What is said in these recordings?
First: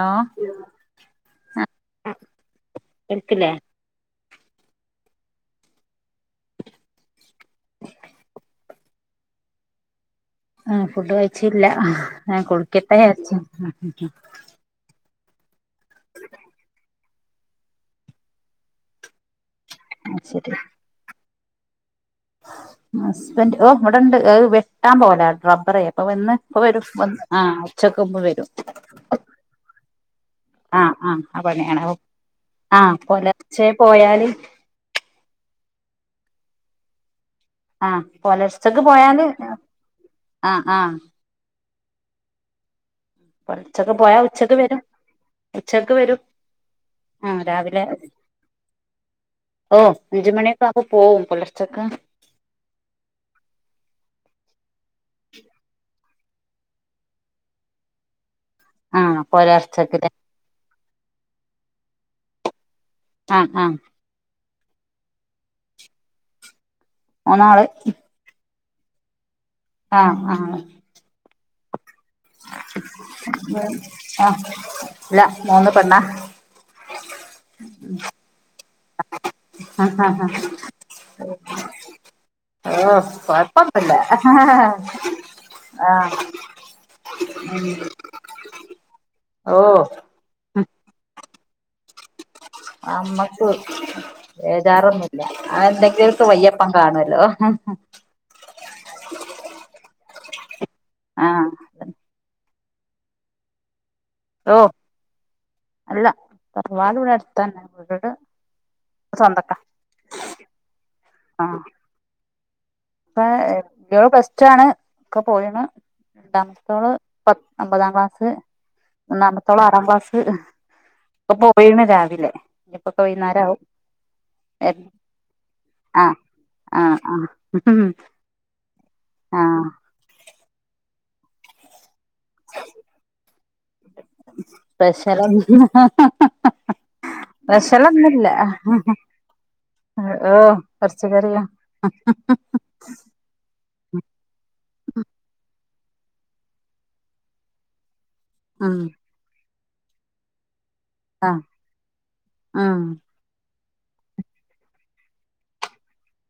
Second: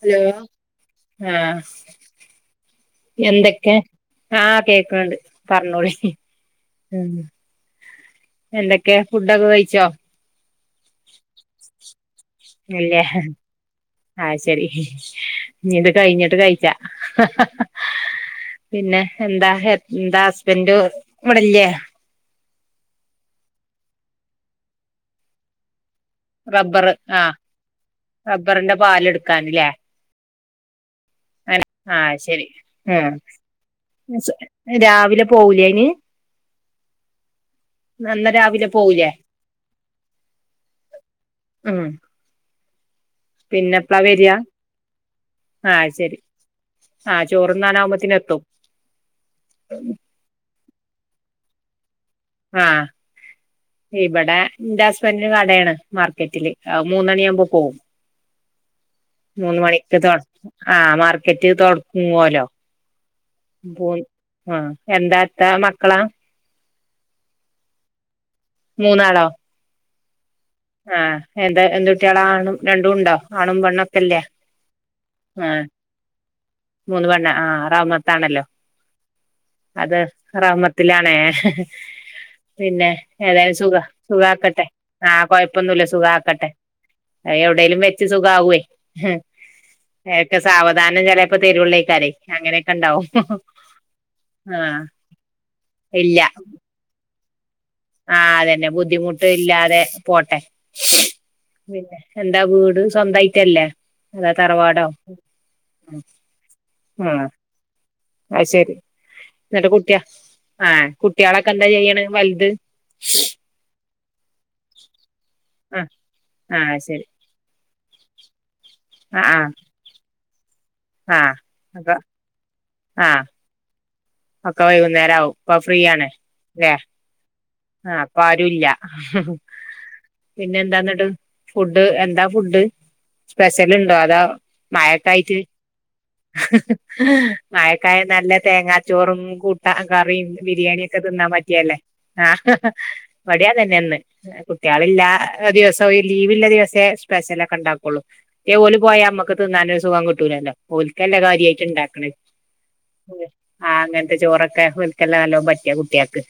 Hello ആഹ് കേൾക്കില്ലേ എന്തൊക്കെ ആഹ് കേക്ക്ണ്‌ണ്ട് പറഞ്ഞോളി ഉം എന്തൊക്കെയാ ഫുഡൊക്കെ കഴിച്ചോ ആ ഫുഡ് കഴിച്ചില്ല ഞാൻ കുളിക്കട്ടെ ഇല്ലേ ജാരിച്ച് [unintelligible] ആഹ് ശരി ഇഞ്ഞിത് കഴിഞ്ഞിട്ട് കഴിച്ചാ പിന്നെ എന്താ അത് എന്താ ശരി ഹസ്ബൻഡ് ഇവിടെല്ലേ ഹസ്ബന്റ് ഓഹ് ഇവിടെണ്ട് അത് വെട്ടാൻ പോല റബ്ബറെ ഇപ്പൊ വന്ന് ഇപ്പൊ വരും റബ്ബർ വ ആഹ് ആ ഉച്ചക്ക് മുമ്പ് വരും റബ്ബറിന്റെ പാലെടുക്കാന്ല്ലേ ആഹ് ആഹ് ആ പണി ആണ് അപൊ ആഹ് ശരി ആഹ് പൊലർച്ചെ പോയാല് ഏഹ് രാവിലെ പോവുലെ അയിന് ആഹ് നന്ന രാവിലെ പൊലർച്ചക്ക് പോവൂലേ പോയാല് ആഹ് ആഹ് ഉം പിന്നെ പുലർച്ചക്ക് എപ്പളാ പോയാ വരിയാ ഉച്ചക്ക് വരും ആഹ് ഉച്ചക്ക് ശരി വരും ആഹ് ആ രാവിലെ ചോറുണ്ണാനാവുമ്പോത്തിന് എത്തും അഞ്ചു മണിയൊക്ക ആവുമ്പൊ പോവും പുലർച്ചക്ക് ആഹ് ഇവടെ ഇന്റെ ഹസ്ബൻന്റിന് കടേണ് മാർക്കറ്റില്. അത് മൂന്നണി ആവുമ്പോ പോവും ആ മൂന്ന് പുലർച്ചക്ക് മണിക്ക് ല്ലേ തൊ ആഹ് മാർക്കറ്റ് തൊടങ്ങോല്ലോ ആ ആ പോയ് ആഹ് എന്താത്ത മക്കളാ മൂന്നാള് മൂന്നാളോ ആഹ് ആഹ് ആഹ് എന്ത് എന്തു ട്ട്യാളാ ആണും രണ്ടും ഉണ്ടോ ആണും പെണ്ണൊക്കെല്ലേ ആ ഇല്ല ആഹ് മൂന്ന് പെണ്ണാ മൂന്ന് പെണ്ണ് ആ റഹ്മത്താണല്ലോ ഓ അതെ റഹ്മത്തിലാണേ പിന്നെ ഏതായാലും സുഖ കൊഴപ്പൊന്നുമില്ല സുഖ ആക്കട്ടെ ആ കൊഴപ്പൊന്നു ആ സുഖ ആക്കട്ടെ അത് എവിടെലും വെച്ച് സുഖ ആവൊയ് ഓഹ് ഏക്കെ സാവധാനം ചെലേപ്പോ തെരൊള്ളെയ്ക്കാരെ അമ്മക്ക് ആഹ് ബേജാറൊന്നുല്ല അത് ഇല്ല ണ്ടെങ്കിപ്പ വയ്യപ്പം ക്കാണോല്ലോ ആഹ് അതന്നെ ബുദ്ധിമുട്ട് ഇല്ലാതെ പോട്ടെ ആ പിന്നെ എന്താ വീട് സ്വന്തയിട്ടല്ലേ അതാ ഓ തറവാടോ അല്ല തറവാട് ഇവിടെ ആഹ് അടുത്ത് തന്നെ വീട് അത് ശെരി സ്വന്തക്കാ എന്നിട്ട് കുട്ടിയ ആഹ് കുട്ടിയളൊക്കെ എന്താ ചെയ്യണ് വൽത് ഏഹ് ല്ലിയോള് പ്ലസ്റ്റു ആണ് ക്കെ പോയിണ് ആഹ് ആഹ് രണ്ടാമത്തോള് ശരി പ ഒമ്പതാം ക്ലാസ്സ്‌ ആഹ് ഒന്നാമത്തോള് ആഹ് ആറാം ക്ലാസ്സ്‌ ആഹ് ഇപ്പ പോയിണ് അപ്പൊ രാവിലെ ഇനിപ്പക്കെ ആഹ് വൈന്നേരം ആവും ഒക്കെ വരണ വൈകുന്നേര ആവും ഇപ്പ ഫ്രീ ആ ആണ് ല്ലേ ആ ആ ആഹ് ഇപ്പൊ ആരുല്ല ആ പിന്നെ എന്താന്നിട്ട് ഫുഡ് എന്താ ഫുഡ് സ്പെഷ്യല് ഉണ്ടോ അതോ സ്പെഷ്യൽ മഴക്കായിട്ട് [unintelligible] മഴക്കായണ്ട് സ്പെഷലൊന്നുല്ല നല്ല തേങ്ങാ ചോറും കൂട്ടാ കറിയും ഓ ബിരിയാണിയ ഒക്കെ തിന്നാൻ പച്ചക്കറിയാ പറ്റിയല്ലേ ആഹ് ആഹാ ഇബാടിം അതന്നെയ ഇന്ന് കുട്ടികളില്ല ദിവസം ലീവില്ല ദിവസേ സ്പെഷ്യല ഒക്കെ ഇണ്ടാക്കുള്ളൂ ഈ ഉം ഓല് പോയാ നമ്മുക്ക് തിന്നാണ് ന്നൊരു സുഖം കിട്ടൂലല്ലോ ഓല് കല്ലേ ആഹ് കാര്യായിട്ട് ഉണ്ടാക്കണ ഉം ആഹ് അങ്ങനത്തെ ചോറൊക്കെ ഒല്ക്കല്ല നല്ലോ പറ്റ കുട്ടിൾക്ക്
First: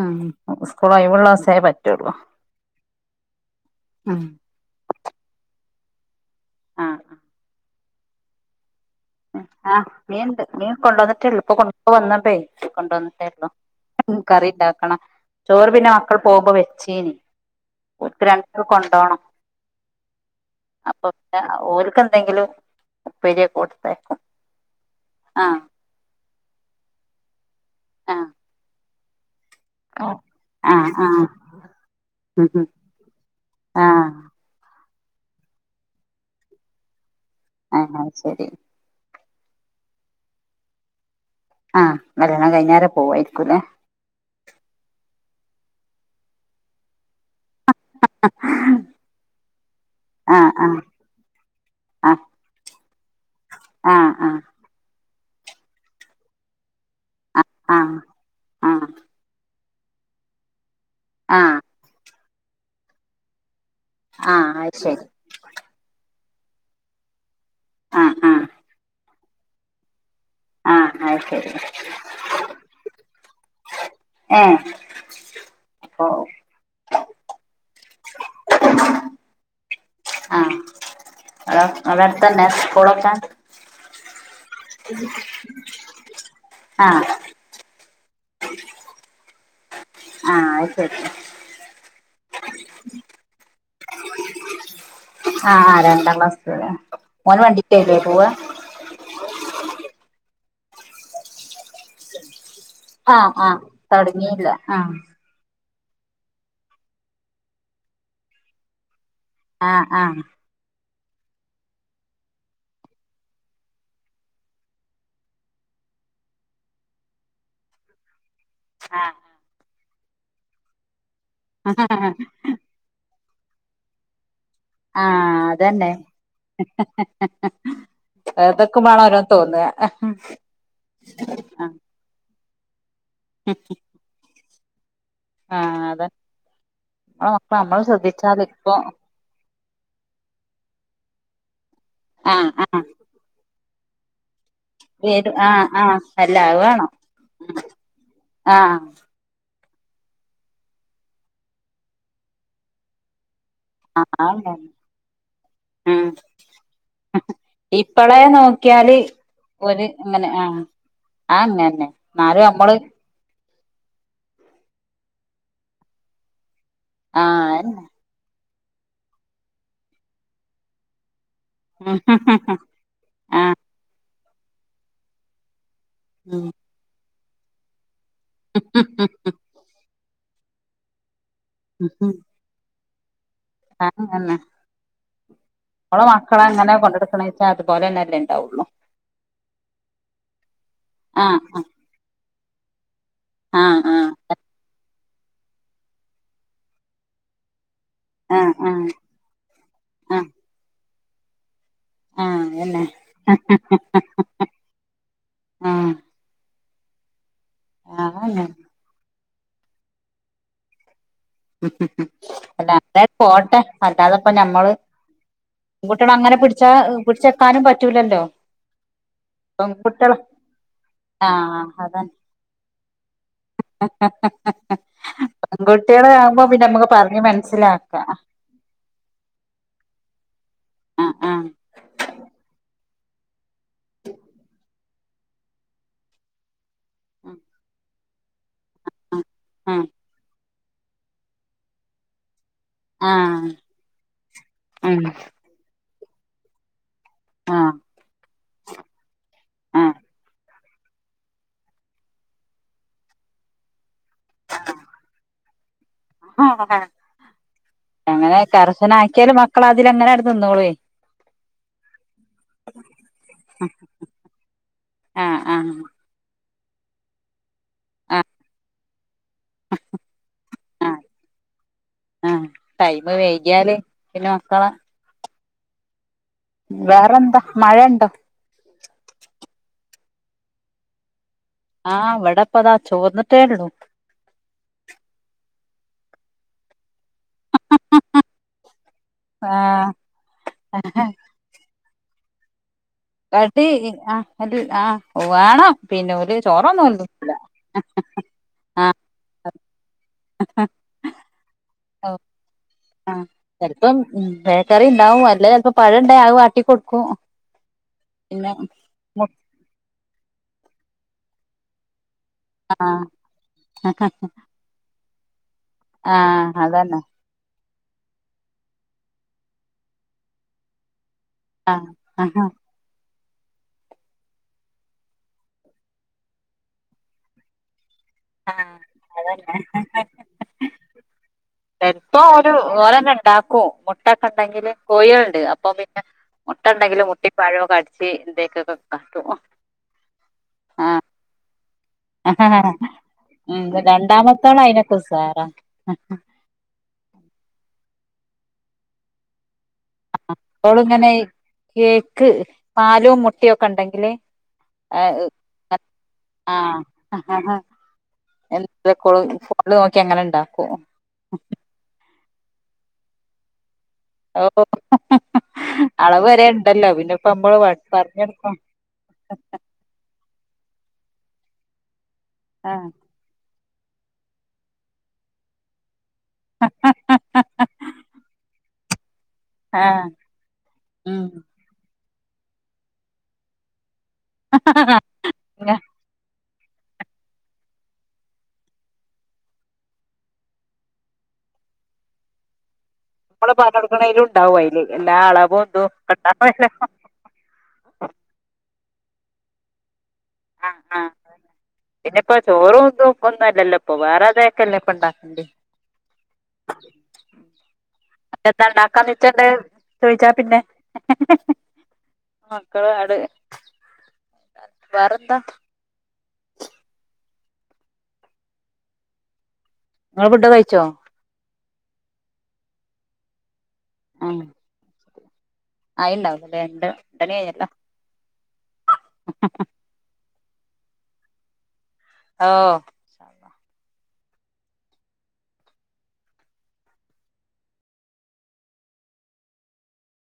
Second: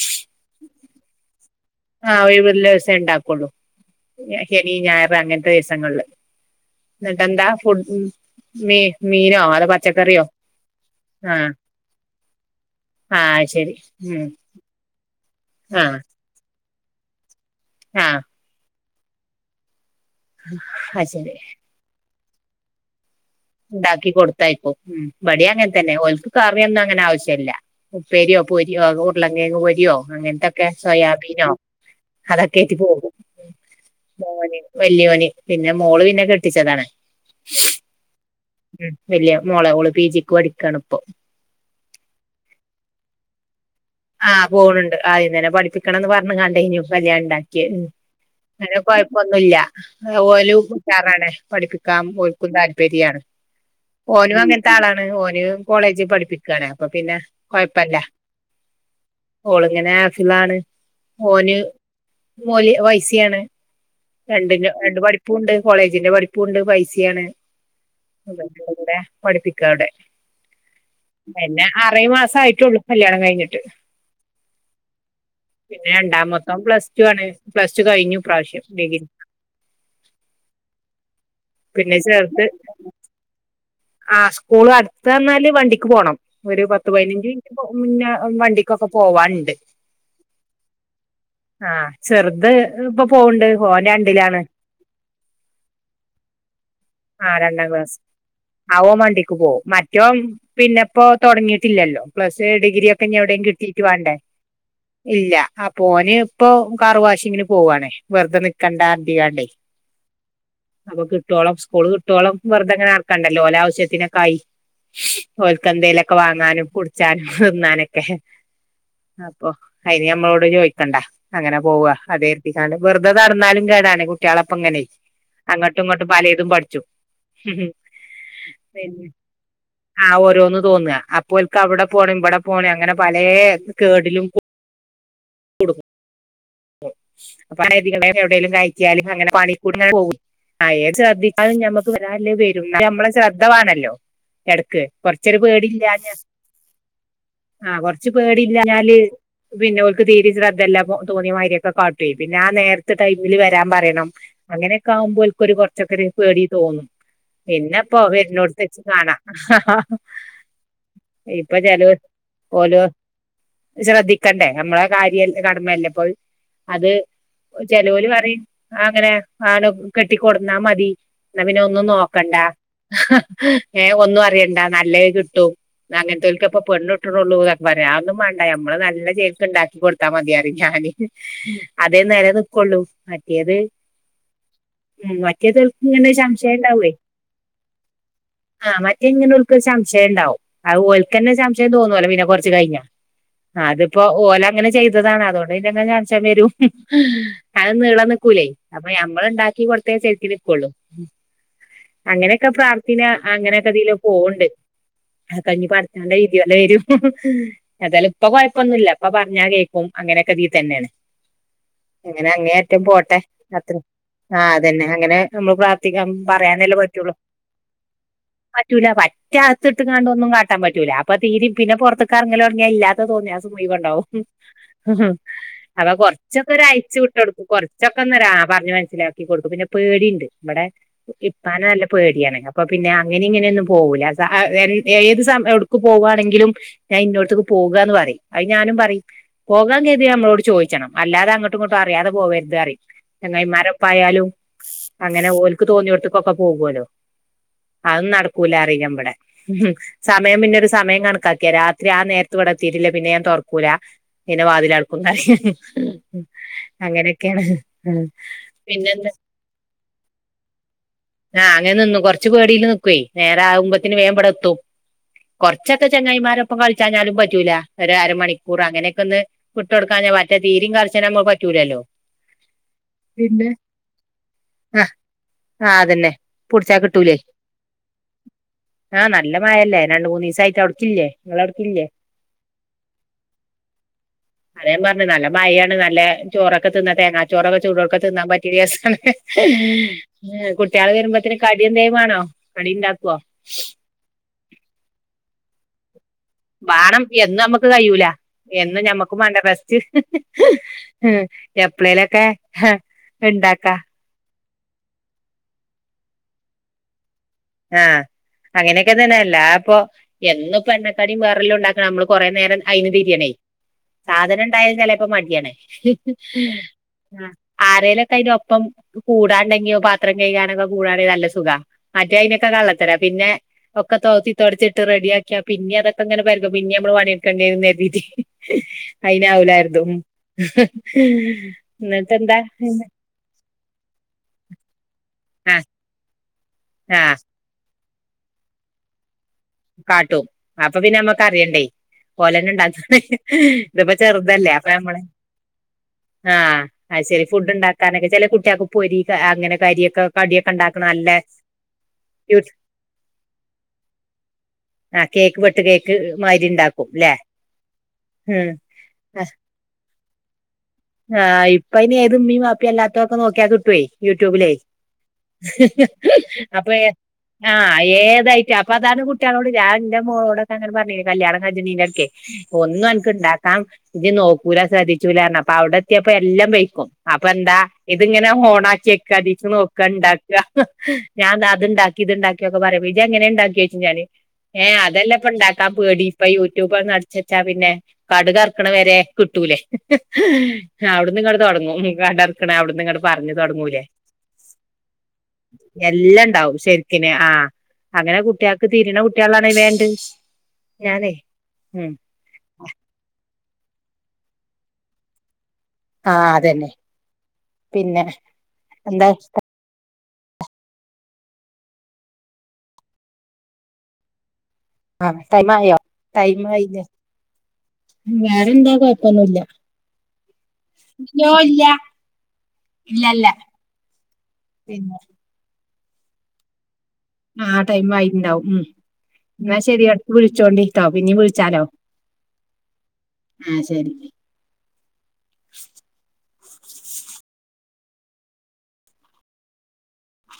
ആഹ് സ്കൂളയിവിള്ള സേ പ ആഹ് ഒഴിവില്ല ദിസേ ഇണ്ടാക്കുള്ളൂ ഉം ശനി ഞായറ് അങ്ങനത്തെ ദിവസങ്ങളില് ആഹ് എന്നിട്ടെന്താ ഫു മീ മീനോ അതോ ആ പച്ചക്കറിയോ മിനീണ്ട് മീൻ കൊണ്ടുവന്നിട്ടേള്ളു, ആഹ് ഇപ്പൊ കൊണ്ട് വന്ന പേ കൊണ്ട് ആഹ് വന്നിട്ടേള്ളൂ. ശരി ഉം കറി ഉണ്ടാക്കണം ചോറ് പിന്നെ ആഹ് മക്കൾ പോകുമ്പോ വെച്ചീന്. ആഹ് കൊണ്ടണം അപ്പൊ അത് ശരി പിന്നെ ഓൽക്ക് എന്തെങ്കിലും ഉപ്പേരിക്കെ ഉണ്ടാക്കി കൊടുത്തായിപ്പോ, ഉം ഇവിടെ അങ്ങനെ തന്നെ ഓൽക്ക് കറിയൊന്നും അങ്ങനെ ആവശ്യം ഇല്ല. ആഹ് ഉപേരിയോ, പൊരിയോ ഉരുലകിഴങ്ങ് പൊരി യോ അങ്ങനത്തൊക്കെ ആഹ് ആഹ് സോയാബീനോ ഉം അതൊക്കെ ഉം ആയിട്ട് പോകും. ആഹ് മോന് വലിയോനി പിന്നെ മോള് പിന്നെ കെട്ടിച്ചതാണ്. ആഹ് ആ ശരി ഉം വലിയ മോള് അവള് പി ജിക്ക് പഠിക്കണിപ്പൊ. ആഹ് കല്യാണം കൈഞ്ഞേരം പോവായിരിക്കും. അല്ലേ ആഹ് പോണുണ്ട്, ആദ്യന്നേ പഠിപ്പിക്കണംന്ന് പറഞ്ഞു കണ്ട് ഞ്ഞു കല്യാണം ഉണ്ടാക്കിയെ അങ്ങനെ കുഴപ്പൊന്നുമില്ല. ഓല ആഹ് ആഹ് കൂട്ടാറാണ് പഠിപ്പിക്കാ ആഹ് ഒൽക്കും താല്പര്യാണ്. ആഹ് ഓനും അങ്ങനത്തെ ആളാണ്, ഓനും കോളേജിൽ പഠിപ്പിക്കുയാണ് അപ്പൊ പിന്നെ ആഹ് കുഴപ്പില്ല. ആഹ് ഓളിങ്ങനെ ആഫിലാണ് ആഹ് ആഹ് ആഹ് മോന് മോലി വൈസിയാണ്. രണ്ടി ആഹ് അത് രണ്ട് ശരി പഠിപ്പും ഉണ്ട്. കോളേജിന്റെ പഠിപ്പും ഉണ്ട് പൈസയാണ്. ആഹ് ആഹ് തടെ പഠിപ്പിക്കവിടെ ആഹ് അത് ശരി പിന്നെ അറേ മാസ ആയിട്ടുള്ളു കല്യാണം കഴിഞ്ഞിട്ട്. ആഹ് പിന്നെ രണ്ടാമത്തം പ്ലസ് ടു ആണ് പ്ലസ്ടു കഴിഞ്ഞു, ഈ പ്രാവശ്യം ഡിഗ്രി ആഹ അ പിന്നെ അവിടെടുത്തന്നെ സ്കൂളൊക്കാ ആഹ് സ്കൂൾ അടുത്തന്നാല് വണ്ടിക്ക് പോകണം. ഒരു പത്ത് ആഹ് പതിനഞ്ച് മിനി ഇപ്പോ മുന്നേ വണ്ടിക്കൊക്കെ പോവാനുണ്ട്. ആഹ് അത് ശരി ആഹ് ചെറുത് ഇപ്പൊ പോവണ്ട് ഓൻ രണ്ടിലാണ്. ആഹ് ആ രണ്ടാം ക്ലാസ് ഓൻ വണ്ടീക്കല്ലേ പോവ ആവൻ വണ്ടിക്ക് പോകും മറ്റോൻ പിന്നെപ്പോ തുടങ്ങിയിട്ടില്ലല്ലോ പ്ലസ് ഡിഗ്രി പിന്നെ ആഹ് എവിടെയും ആഹ് കിട്ടീട്ട് വേണ്ടേ. തൊടങ്ങിയില്ല ആഹ് ഇല്ല അപ്പോ പോന് ഇപ്പൊ കാറു വാശിങ്ങിന് പോവാണേ വെറുതെ നിക്കണ്ട ആതിയണ്ടേ ആഹ് ആഹ് അപ്പൊ കിട്ടോളം സ്കൂള് കിട്ടോളം വെറുതെങ്ങെ ആർക്കാണ്ടല്ലോ ഓൻ്റെ ആശ്യത്തിനൊക്ക ആയി ഓൽക്കെന്തയിലൊക്കെ വാങ്ങാനും കുടിച്ചാനും തിന്നാനൊക്കെ ആഹ് അപ്പൊ അയിനി മ്മളോട് ചോദിക്കണ്ട അങ്ങനെ പോവ ആഹ് ആഹ് അതെരുത്തിക്കാണ്ട് വെറുതെ നടന്നാലും കേടാണ്. കുട്ട്യാളെപ്പം ഇങ്ങനെ അങ്ങട്ടും അതന്നെ ഇങ്ങട്ടും പലേതും പഠിച്ചും അതൊക്കെ വേണം പിന്നെ ഓരോന്ന് തോന്നുക ആഹ് ഓരോന്ന് തോന്നുക അപ്പോൽക്ക് ആഹ് അവിടെ പോണം ഇവിടെ പോണം അങ്ങനെ പലേ കേടിലും ആഹ് അത അത്പ്പ നമ്മള് അധികം ശ്രദ്ധിച്ചാൽ എവിടെേലും ഇപ്പൊ കയറ്റിയാലും അങ്ങനെ പണിക്കൂടെ അങ്ങനെ പോകും ആഹ് ഏത് ശ്രദ്ധിചാലും ഞമ്മക്ക് വരാല്ലേ ആഹ് വരും ആഹ് ഞമ്മളെ [unintelligible] ദ്ധവാണല്ലോ? എടക്ക് വരും കൊറച്ചരു ആഹ് ആഹ് പേടിയില്ലഞ്ഞ അല്ല അത് വേണം ആഹ് കൊറച്ച് ആഹ് പേടില്ലാഞാല് പിന്നെ ഓൽക്ക് തീരി ശ്രദ്ധെല്ല തോന്നിയ മാതിരിയൊക്കെ കാട്ടോയ് പിന്നെ ആ നേരത്ത് ത്ത് ടൈമിൽ വരാൻ പറയണം. ആഹ് അങ്ങനെയൊക്കെ ആവുമ്പോ ഓൽക്ക് ഒരു ഉം കുറച്ചൊക്കെരു പേടി തോന്നും. പിന്നെപോ ഇപ്പളേ വരണടത്ത് വച്ച് നോക്കിയാല് കാണാം. ഒരു അങ്ങനെ ആഹ് ഇപ്പൊ ആങ്ങന്നെ ചെലോ എന്നാലും നമ്മള് ഓലോ ശ്രദ്ധിക്കണ്ടേ നമ്മളെ കാര്യ കടമയല്ലപ്പത് അത് ആഹ് അന്നെ ചെലോല് പറയും, അങ്ങനെ ആണ് കെട്ടി കൊണ്ടുന്നാ മതി. എന്നാ പിന്നെ ഒന്നും നോക്കണ്ട ആഹ് ഏഹ് ഒന്നും അറിയണ്ട നല്ലത് കിട്ടും അങ്ങനത്തെൽക്കപ്പ പെണ്ണു കിട്ടണൊള്ളൂതൊക്കെ പറയും അതൊന്നും വേണ്ട നമ്മള് നല്ല ചേൽക്ക് ഉണ്ടാക്കി കൊടു ത്താ മതിയാറിം ഞാന് അതേ നെല നിക്കുള്ളൂ മറ്റേത് ആഹ് അതെന്നെ ഉം മറ്റേതോൽക്ക് നമ്മടെ ഇങ്ങനെ മക്കള് സംശയം എങ്ങനെ ഉണ്ടാവേ കൊണ്ടടുക്കണേ വെച്ചാ അതുപോലെന്നല്ലേ ഇണ്ടാവുള്ളു ആ മറ്റേ ഇങ്ങനെ ഓൽക്കൊരു സംശയം ഉണ്ടാവും അത് ഓൽക്കന്നെ ആഹ് സംശയം തോന്നുവലോ പിന്നെ കുറച്ച് കഴിഞ്ഞ ആഹ് അതിപ്പോ ഓല് അങ്ങനെ ചെയ്തതാണ് അതുകൊണ്ട് പിന്നെ അങ്ങനെ സംശയം വരും അത് നീളം നിക്കു ക്കുല്ലേയ് ആഹ് ആഹ് ആഹ് അപ്പൊ ഞമ്മള് ഉണ്ടാക്കി കൊടുത്തേ ശരിക്ക് ആഹ് നിക്കുള്ളൂ ആഹ് അങ്ങനെയൊക്കെ അതന്നെ പ്രാർത്ഥിനാ അങ്ങനെയൊക്കെ ഇതിലെ പോവ്ണ്ട് അത് കഴിഞ്ഞ് ആഹ് പടച്ചോന്റെ വിധി പോലെ വരും എതായാലും ഇപ്പ അതന്നെ കൊഴപ്പൊന്നുല്ല ഇപ്പൊ പറഞ്ഞാ കേക്കും അങ്ങനെയൊക്കെതിൽ തന്നെയാണ് അങ്ങനെ അല്ല അങ്ങേയറ്റം അങ്ങനെ പോട്ടെ അത്ര അല്ലാതെപ്പ ആഹ് ഞമ്മള് അതന്നെ അങ്ങനെ നമ്മള് പെൺ പ്രാർത്ഥിക്കാൻ കുട്ട്യേളെ അങ്ങനെ പിടിച്ച പറയാനല്ലേ പറ്റുള്ളൂ പിടിച്ചു വെക്കാനും പറ്റൂലല്ലോ പറ്റൂല പറ്റ അകത്ത് ഇട്ടോണ്ട് പെൺകുട്ടികള് ഒന്നും കാട്ടാൻ പറ്റൂല അപ്പൊ തീരെ ആഹ് പിന്നെ പുറത്തേക്ക് ഇറങ്ങല് തുടങ്ങിയ ഇല്ലാ ത്ത തോന്നിയവാസം മുഴുവൻ ഉണ്ടാവും പെങ്കുട്ട്യാള് ഒരു അയച്ചു വിട്ട് കൊടുക്കും കൊറച്ചൊക്കെ നോരാ പറഞ്ഞ് മനസ്സിലാക്കി കൊടുക്കും പിന്നെ പേടീണ്ട് ഇവടെ ആ ആ ഇപ്പാനെ നല്ല പേടിയാണ് അപ്പൊ പിന്നെ അങ്ങനെ ഇങ്ങനെയൊന്നും പോകൂല [unintelligible] ഏത് സമ എടുക്ക് പോവാണെങ്കിലും ഞാൻ ഇന്നോടത്തേക്ക് പോകുവാന്ന് പറയും അത് ഞാനും പറയും ആ പോകാൻ കരുതിയാ നമ്മളോട് ചോദിച്ചണം അല്ലാതെ അങ്ങോട്ടും ഇങ്ങോട്ടും അറിയാതെ പോകരുത് പറയും ആ ചങ്ങായിമാരൊപ്പായാലും ഉം അങ്ങനെ ഓലക്ക് തോന്നിയിടത്തക്കൊക്കെ പോകുവല്ലോ ആ അതോന്നും നടക്കൂല അറിയും ഞാൻ ഇവടെ ഉം ആ സമയം പിന്നൊരു സമയം കണക്കാക്കിയാ രാത്രി ആ നേരത്ത് ഇവിടെത്തിട്ടില്ലേ പിന്നെ ഞാൻ തൊറക്കൂല പിന്നെ വാതിലടക്കുന്ന് അറിയും ഉം അങ്ങനൊക്കെയാണ് ഉം അങ്ങനെ കർശന പിന്നെന്താ ആക്കിയാല് മക്കൾ അതിലങ്ങനെ അങ്ങട് നിന്നോളേ ആഹ് അങ്ങനെ നിന്നു കൊറച്ച് പേടിയിൽ നിക്കുവേ നേരാകുമ്പത്തേന് വേം ഇബടെത്തും ആ ആ കുറച്ചൊക്കെ ചങ്ങായിമാരൊപ്പൊ കളിച്ചഞ്ഞാലും പറ്റൂല ഒരരമണിക്കൂർ അങ്ങനെയൊക്കെ ഒന്ന് വിട്ട് കൊടുക്കാൻ തീരിം ആ കർശനം ആവുമ്പോ പറ്റൂല്ലല്ലോ ആ ടൈമ് പിന്നെ വൈകിയാല് പിന്നെ മക്കളെ ആഹ് അതന്നെ പുടിച്ചാൽ കിട്ടൂലേ വേറെന്താ മഴ ഉണ്ടോ ആഹ് നല്ല മഴല്ലേ രണ്ട് മൂന്ന് ദിവസ ആയിട്ട് അവിടെക്കില്ലേ ഇങ്ങളെ അവ്ടുക്ക് ഇല്ലാ ആഹ് ഇവിടപ്പതാ ചോർന്നിട്ടേ ഉള്ളു അതാ ഞാൻ പറഞ്ഞെ നല്ല മഴയാണ് നല്ല ചോറൊക്കെ തിന്നട്ട് തേങ്ങാ ചോറക്കെ ചൂടുക്കെ തിന്നാൻ പറ്റിയ ദിവസാണ് ആ കുട്ടികള് വരുമ്പോത്തേ കടിയെന്തേലും വേണോ ക്രെഡിറ്റാക്കുവാ [unintelligible] കടി ആഹ് അല്ല ആഹ് വാണം പിന്നെ പോല [unintelligible] വാണം എ നമ്മുക്ക് കഴിയൂല എന്ന് ആ ഞമ്മക്കും വേണ്ടെ റസ്റ്റ് ഉം എപ്പളെലൊക്കെ ആഹ് ചിലപ്പം ബേക്കറി ഉണ്ടാവും അല്ലെ ചിലപ്പോ പഴം ഇണ്ടെ അത് വാട്ടി കൊടുക്കും ആഹ് പിന്നെ അങ്ങനെ ല്ല അപ്പൊ എന്നു പ്പ എണ്ണക്കടീം വേറെല്ലാം ഉണ്ടാക്കണം നമ്മള് കൊറേ നേരം അയിന് ആഹ് തിരിയണേ സാധനം ഉണ്ടായാലും ചിലപ്പോ മടിയാണേ ആഹ് അതന്നെ ആ ആരേലൊക്കെ അതിന ഒപ്പം കൂടാണ്ടെങ്കിയോ പാത്രം കഴുകാണെങ്കോ കൂടാണെങ്കോ നല്ല സുഖം ആഹ് മറ്റേ അതിന ആഹ് ള്ളത്തരാ പിന്നെ ഒക്കെ തോത്തി തുടച്ചിട്ട് റെഡിയ ആക്കിയാ പിന്നെ അതൊക്കെങ്ങനെ പരതും പിന്നെ നമ്മള് പണെടുക്കേണ്ടിര എതി അയിന് അതന്നെ ആവലായിരുന്നു എന്നിട്ട എന്താ ഉണ്ടാക്കും മുട്ട ഒക്കെ ഉണ്ടെങ്കിൽ കോഴളുണ്ട് ആഹ് അപ്പൊ പിന്നെ മുട്ട ഉണ്ടെങ്കിൽ ആഹ് മുട്ട പഴമൊ കടച്ച് ഇന്തൊക്കൊക്കെ കാട്ടും കാട്ടും അപ്പൊ പിന്നെ ആഹ് നമ്മക്ക് അറിയണ്ടേ പോലെന്ന ഉണ്ടാ ഉം ഇതിപ്പോ ചെറുതല്ലേ രണ്ടാമത്തോള് അപ്പൊ അയിനൊക്കെ നമ്മളെ ഉസാറാ ആഹ് അത് ശരി ഫുഡ് ഉണ്ടാക്കാനൊക്കെ ചെല കുട്ടികൾക്ക് പൊരി അങ്ങനെ കാര്യക്കെ അപ്പോളിങ്ങനെ കേക്ക് പാലും മുട്ടയും ഒക്കെ ഉണ്ടെങ്കില് ആഹ് കേക്ക് വെട്ട് കേക്ക് മാതിരി ഉണ്ടാക്കും ല്ലേ ആഹ് ഉം [unintelligible] ആഹ് ഇപ്പ അയിന് ഏത് ഉമ്മീ വാപ്പിയും അല്ലാത്തൊക്കെ നോക്കിയാ കിട്ടുവേ ഓ യൂട്യൂബിലേ അളവ് വരെ അപ്പ ഉണ്ടല്ലോ പിന്നെ ഇപ്പ നമ്മള് ആഹ് ഏത് പറഞ്ഞെടുക്കും ഐറ്റം അപ്പ ആ കുട്ടികളോട്ഞ എന്റെറെ കുട്ടികളോട് ഞാൻ എന്റെ മോളോടൊക്കെ അങ്ങനെ പറഞ്ഞിനു കല്യാണം അർജന്റ് ആക്കു ആ ഒന്നും എനക്ക് ഇണ്ടാക്ക ഇത് നോക്കൂല ശ്രദ്ധിച്ചൂലാന്നു അപ്പൊ അവിടെ അതിപ്പോ എല്ലാം പെയക്കും അപ്പൊ എന്താ ഇതങ്ങനെ ഹോണാക്കി കരി നോക്കാ ആഹ് ഉണ്ടാക്ക ഉം ഞാൻ അതുണ്ടാക്കി ഇത്ണ്ടാക്കി ഒക്കെ പറയാം ഇജ്ജ് എങ്ങനെ ഉണ്ടാക്കിയ ഞ്ഞാൽ ഏഹ് അതെല്ലാം ഇപ്പ ഉണ്ടാക്കാം പേടി ഇപ്പൊ യൂട്യൂബ് അങ്ങ് അടച്ചു വെച്ചാ പിന്നെ കട കറക്കണ വരെ കിട്ടൂലേ അവിടന്ന് ഇങ്ങ തുടങ്ങും കടറക്കണ അവിടന്ന് ഇങ്ങ പറഞ്ഞു നമ്മള് തുടങ്ങൂലേ പറഞ്ഞെടുക്കണേലും ഉണ്ടാവും അയില് എല്ലാ അളവും ഇതും എല്ലാം ഉണ്ടാവും ഉണ്ടാവല്ലോ ശരിക്ക ആഹ് അങ്ങനെ കുട്ടികൾക്ക് തിരിയണ കുട്ടികളാണ് വേണ്ട് ഞാനേ ഇപ്പ ചോറും ഒന്നും ഒന്നുമല്ലല്ലോ ഇപ്പൊ വേറെ അതൊക്കെന്നെ ഒക്കെ ഉണ്ടാക്കണ്ട് ആഹ് അതന്നെ പിന്നെ എന്നിട്ട് എന്താ ഉണ്ടാകാൻ പറ്റാണ്ട് ചോയിച്ചാ പിന്നെ മക്കള ആടേ ആഹ് ടൈം ആയോ ടൈം കഴിഞ്ഞ് വേറെന്താ കൊഴപ്പൊന്നുല്ല നിങ്ങെ ഫുഡ് കഴിച്ചോ ഇല്ല ഇല്ല ഇല്ലല്ലാ പിന്നെ അയിണ്ടാവൂല്ലേ എന്റെ ആഹ് ആ ടൈം ആയിട്ട്ണ്ടാവും ഉം എന്നാൽ ശരി എപ്പോവും വിളിച്ചോണ്ടിരിക്കാ പിന്നേം വിളിച്ചാലോ ഓഹ് ആഹ് ശരി